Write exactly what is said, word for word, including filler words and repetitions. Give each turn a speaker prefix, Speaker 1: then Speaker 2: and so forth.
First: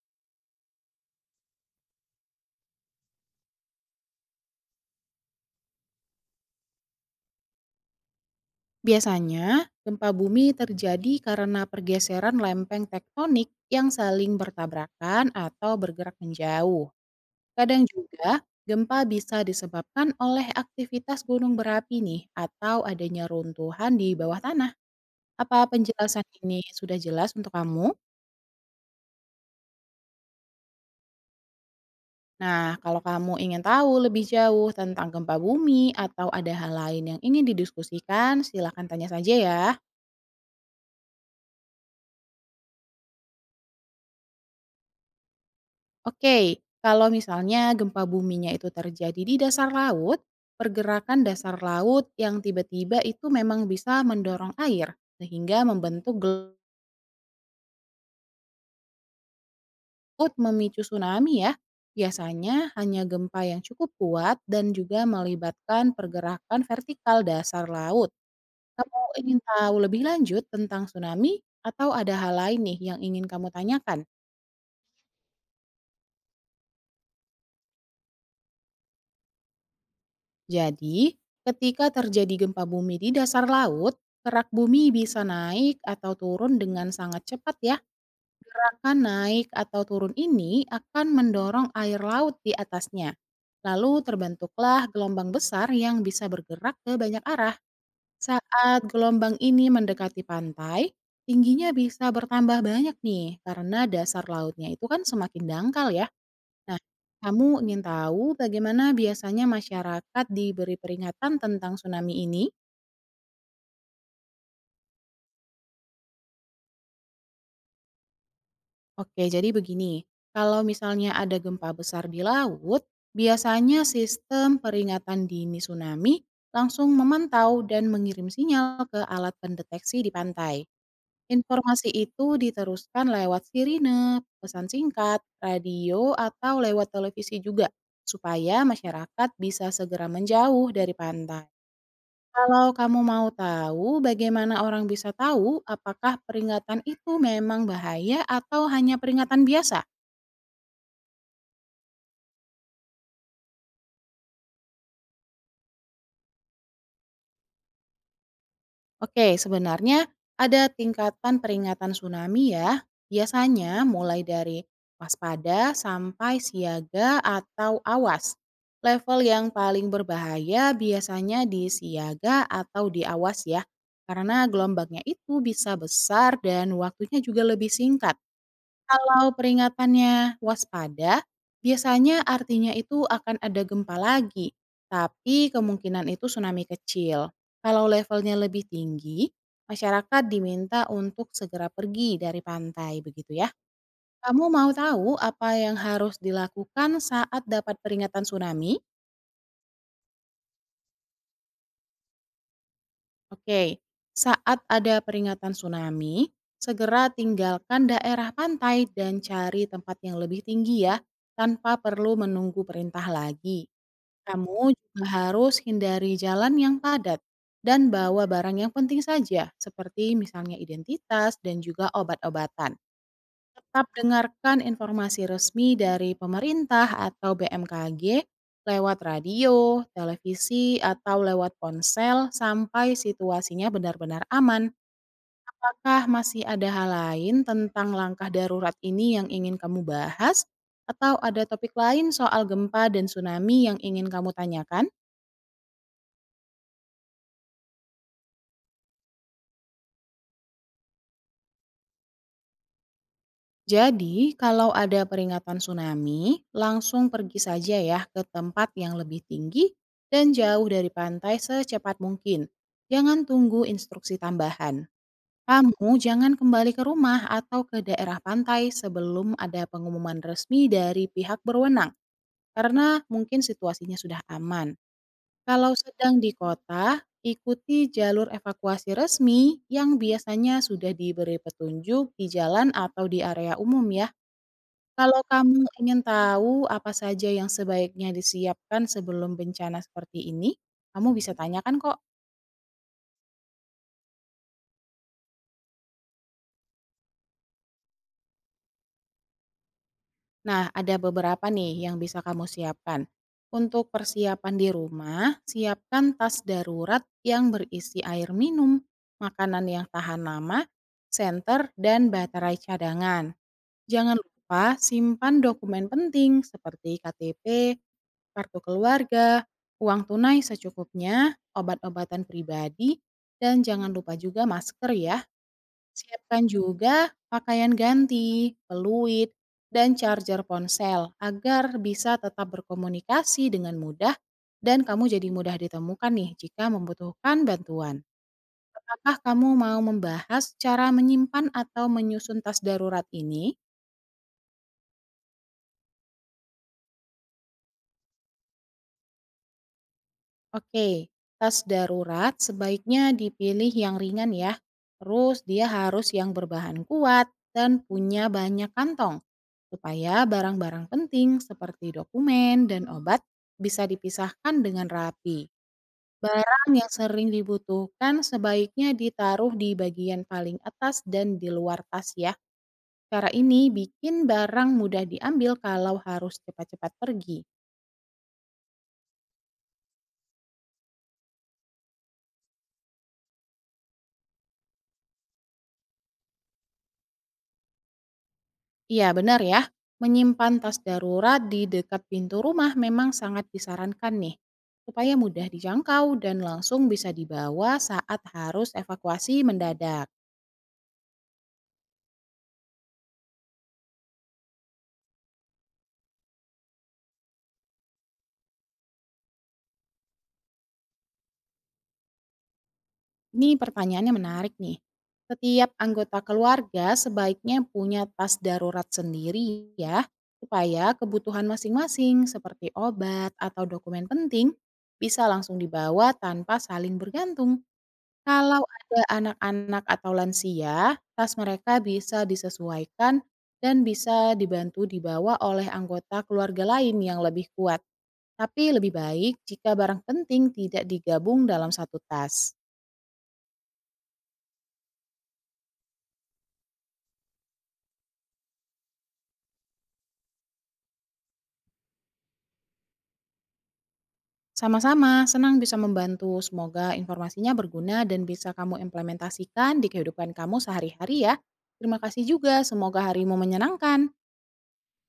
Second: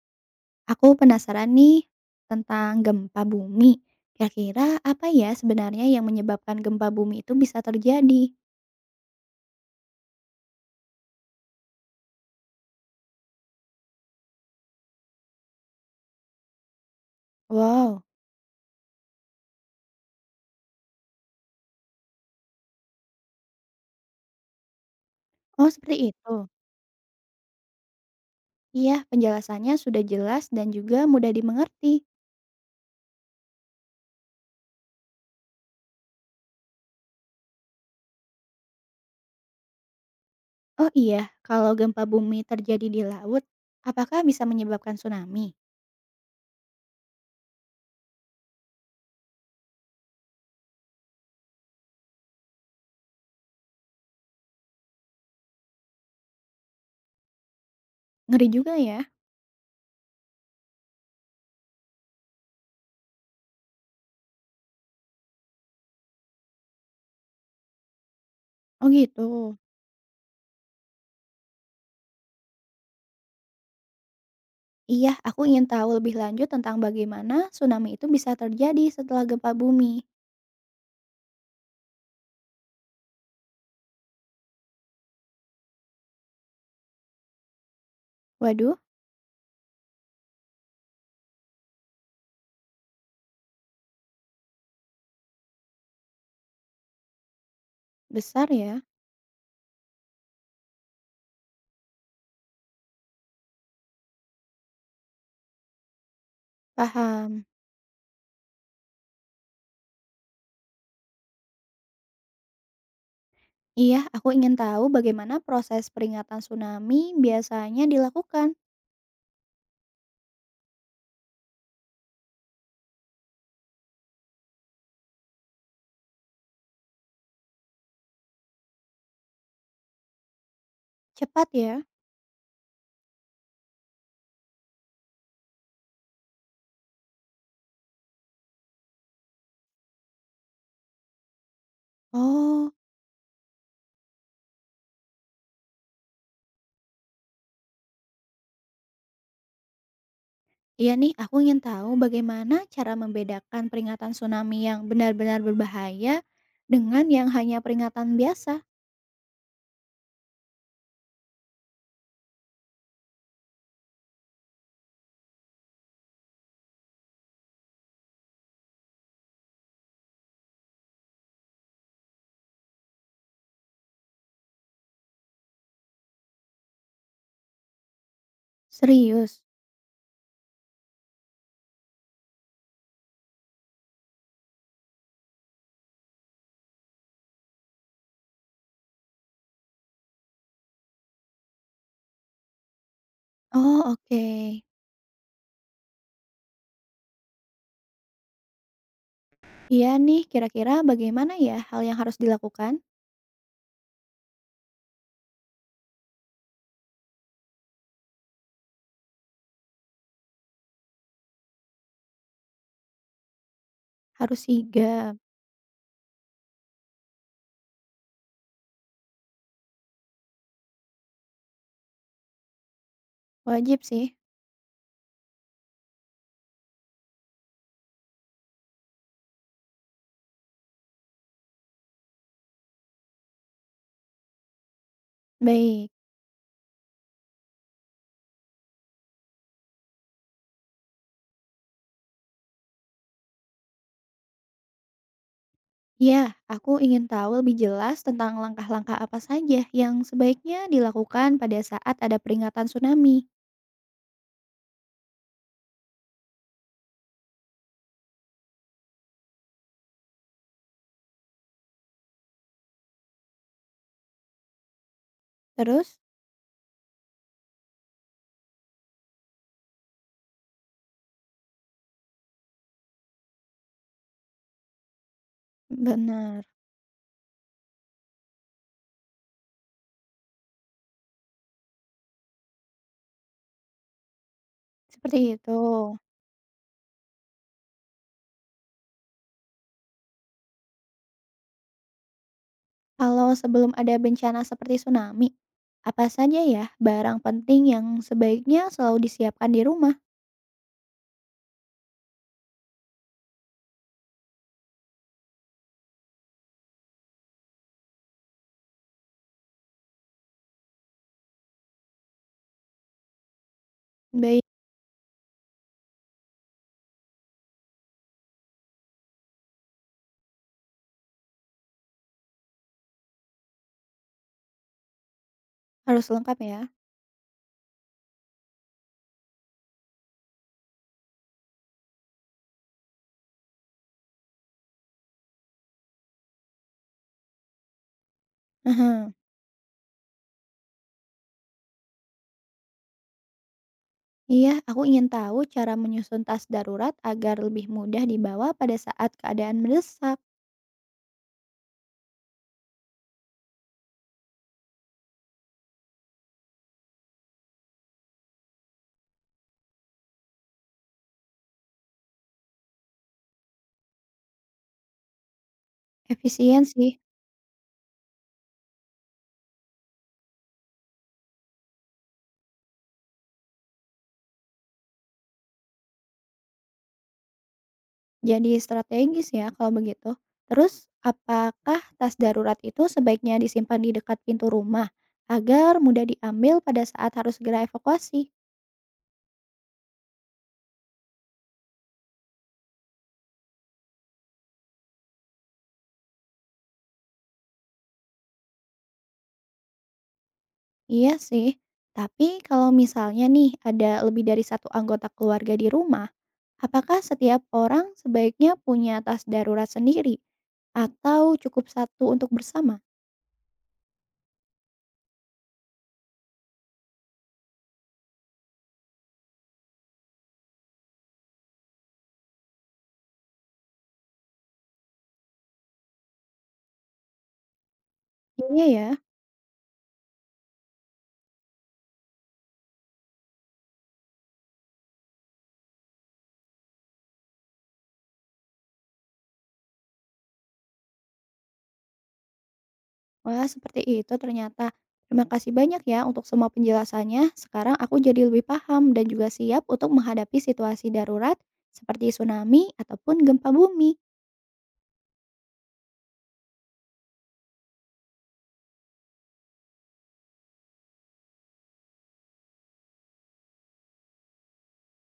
Speaker 1: Aku penasaran nih tentang gempa bumi. Kira-kira apa ya sebenarnya yang menyebabkan gempa bumi itu bisa terjadi?
Speaker 2: Biasanya, gempa bumi terjadi karena pergeseran lempeng tektonik yang saling bertabrakan atau bergerak menjauh. Kadang
Speaker 1: Wow,
Speaker 2: juga, gempa bisa disebabkan oleh aktivitas gunung berapi nih atau adanya runtuhan di bawah tanah. Apa
Speaker 1: oh seperti
Speaker 2: penjelasan
Speaker 1: itu.
Speaker 2: ini sudah jelas untuk kamu?
Speaker 1: Iya, penjelasannya sudah jelas dan juga mudah dimengerti.
Speaker 2: Nah, kalau kamu ingin tahu lebih jauh tentang gempa bumi atau ada hal lain yang ingin didiskusikan, silakan tanya saja ya.
Speaker 1: Oh iya, kalau gempa bumi terjadi di laut, apakah bisa menyebabkan tsunami?
Speaker 2: Oke, kalau misalnya gempa buminya itu terjadi di dasar laut, pergerakan dasar laut yang tiba-tiba itu memang bisa mendorong air, sehingga membentuk gelut
Speaker 1: Ngeri juga ya.
Speaker 2: memicu tsunami ya. Biasanya hanya gempa yang cukup kuat dan juga melibatkan pergerakan vertikal dasar laut.
Speaker 1: Oh
Speaker 2: Kamu ingin
Speaker 1: gitu.
Speaker 2: tahu lebih lanjut tentang tsunami atau ada hal lain nih yang ingin kamu tanyakan?
Speaker 1: Iya, aku ingin tahu lebih lanjut tentang bagaimana tsunami itu bisa terjadi setelah gempa bumi.
Speaker 2: Jadi, ketika terjadi gempa bumi di dasar laut, kerak bumi bisa naik atau turun dengan sangat cepat ya.
Speaker 1: Waduh,
Speaker 2: Gerakan naik atau turun ini akan mendorong air laut di atasnya. Lalu terbentuklah gelombang besar yang bisa bergerak ke banyak arah.
Speaker 1: besar ya.
Speaker 2: Saat gelombang ini mendekati pantai, tingginya bisa bertambah banyak nih karena dasar lautnya itu kan semakin dangkal ya. Nah,
Speaker 1: Paham.
Speaker 2: kamu ingin tahu bagaimana biasanya masyarakat diberi peringatan tentang tsunami ini?
Speaker 1: Iya, aku ingin tahu bagaimana proses peringatan tsunami biasanya dilakukan.
Speaker 2: Oke, jadi begini. Kalau misalnya ada gempa besar di laut, biasanya sistem peringatan dini tsunami langsung memantau dan mengirim sinyal ke alat pendeteksi di pantai.
Speaker 1: Cepat ya?
Speaker 2: Informasi itu diteruskan lewat sirine, pesan singkat, radio, atau lewat televisi juga, supaya masyarakat bisa segera menjauh dari pantai. Kalau
Speaker 1: Oh,
Speaker 2: kamu mau tahu bagaimana orang bisa tahu apakah peringatan itu memang bahaya atau hanya peringatan biasa?
Speaker 1: iya nih, aku ingin tahu bagaimana cara membedakan peringatan tsunami yang benar-benar berbahaya dengan yang hanya peringatan biasa.
Speaker 2: Oke, sebenarnya ada tingkatan peringatan tsunami ya. Biasanya mulai dari waspada sampai siaga atau awas. Level yang paling berbahaya biasanya di siaga atau di awas ya. Karena gelombangnya itu bisa besar dan waktunya juga lebih singkat. Kalau
Speaker 1: Serius?
Speaker 2: peringatannya waspada, biasanya artinya itu akan ada gempa lagi, tapi kemungkinan itu tsunami kecil. Kalau levelnya lebih tinggi, masyarakat diminta untuk segera pergi dari pantai, begitu ya.
Speaker 1: Oh, oke.
Speaker 2: Kamu mau tahu apa yang harus dilakukan saat dapat peringatan tsunami?
Speaker 1: Iya nih, kira-kira bagaimana ya hal yang harus dilakukan?
Speaker 2: Oke, saat ada peringatan tsunami, segera tinggalkan daerah pantai dan cari tempat yang lebih tinggi ya, tanpa perlu menunggu perintah lagi.
Speaker 1: Harus
Speaker 2: Kamu juga
Speaker 1: sigap.
Speaker 2: harus hindari jalan yang padat dan bawa barang yang penting saja, seperti misalnya identitas dan juga obat-obatan.
Speaker 1: Wajib
Speaker 2: Tetap
Speaker 1: sih.
Speaker 2: dengarkan informasi resmi dari pemerintah atau B M K G lewat radio, televisi, atau lewat ponsel sampai situasinya benar-benar aman.
Speaker 1: Baik.
Speaker 2: Apakah masih ada hal lain tentang langkah darurat ini yang ingin kamu bahas? Atau ada topik lain soal gempa dan tsunami yang ingin kamu tanyakan?
Speaker 1: Ya, aku ingin tahu lebih jelas tentang langkah-langkah apa saja yang sebaiknya dilakukan pada saat ada peringatan tsunami.
Speaker 2: Jadi, kalau ada peringatan tsunami, langsung pergi saja ya ke tempat yang lebih tinggi dan jauh dari pantai secepat mungkin. Jangan tunggu instruksi tambahan. Kamu
Speaker 1: Terus?
Speaker 2: jangan kembali ke rumah atau ke daerah pantai sebelum ada pengumuman resmi dari pihak berwenang, karena mungkin situasinya sudah aman. Kalau sedang di
Speaker 1: Benar,
Speaker 2: kota, ikuti jalur evakuasi resmi yang biasanya sudah diberi petunjuk di jalan atau di area umum ya.
Speaker 1: seperti
Speaker 2: Kalau kamu
Speaker 1: itu.
Speaker 2: ingin tahu apa saja yang sebaiknya disiapkan sebelum bencana seperti ini, kamu bisa Mhm. tanyakan kok.
Speaker 1: Kalau sebelum ada bencana seperti tsunami, apa saja ya barang penting yang sebaiknya selalu disiapkan di rumah?
Speaker 2: Nah, ada beberapa nih yang bisa kamu siapkan. Untuk persiapan di rumah, siapkan tas darurat yang berisi air minum, makanan yang tahan lama, senter, dan baterai cadangan. Jangan
Speaker 1: Baik,
Speaker 2: lupa simpan dokumen penting seperti K T P, kartu keluarga, uang tunai secukupnya, obat-obatan pribadi, dan jangan lupa juga masker ya.
Speaker 1: harus lengkap
Speaker 2: Siapkan
Speaker 1: ya.
Speaker 2: juga pakaian ganti, peluit, dan charger ponsel agar bisa tetap berkomunikasi dengan mudah dan kamu jadi mudah ditemukan nih jika membutuhkan bantuan.
Speaker 1: Aha.
Speaker 2: Apakah kamu mau membahas cara menyimpan atau menyusun tas darurat ini?
Speaker 1: Iya, aku ingin tahu cara menyusun tas darurat agar lebih mudah dibawa pada saat keadaan mendesak.
Speaker 2: Oke, tas darurat sebaiknya dipilih yang ringan ya. Terus dia harus yang berbahan kuat dan punya banyak kantong supaya barang-barang penting seperti dokumen dan obat bisa dipisahkan dengan rapi.
Speaker 1: Efisien
Speaker 2: Barang yang
Speaker 1: sih.
Speaker 2: sering dibutuhkan sebaiknya ditaruh di bagian paling atas dan di luar tas ya. Cara ini bikin barang mudah diambil kalau harus cepat-cepat pergi.
Speaker 1: Jadi strategis ya kalau begitu. Terus apakah tas darurat itu sebaiknya disimpan di dekat pintu rumah agar mudah diambil pada saat harus segera evakuasi?
Speaker 2: Iya, benar ya. Menyimpan tas darurat di dekat pintu rumah memang sangat disarankan nih, supaya mudah dijangkau dan langsung bisa dibawa saat harus evakuasi mendadak.
Speaker 1: Iya sih. Tapi kalau misalnya nih ada lebih dari satu anggota keluarga di rumah, apakah setiap orang sebaiknya punya tas darurat sendiri atau cukup satu untuk bersama?
Speaker 2: Ini pertanyaannya menarik nih. Setiap anggota keluarga sebaiknya punya tas darurat sendiri ya, supaya kebutuhan masing-masing seperti obat atau dokumen penting bisa langsung dibawa tanpa saling bergantung. Kalau
Speaker 1: Iya ya.
Speaker 2: ada anak-anak atau lansia, tas mereka bisa disesuaikan dan bisa dibantu dibawa oleh anggota keluarga lain yang lebih kuat. Tapi lebih baik jika barang penting tidak digabung dalam satu tas.
Speaker 1: Wah, seperti itu ternyata. Terima kasih banyak ya untuk semua penjelasannya. Sekarang aku jadi lebih paham dan juga siap untuk menghadapi situasi darurat seperti tsunami ataupun gempa bumi.
Speaker 2: Sama-sama, senang bisa membantu. Semoga informasinya berguna dan bisa kamu implementasikan di kehidupan kamu sehari-hari ya. Terima kasih juga, semoga harimu menyenangkan.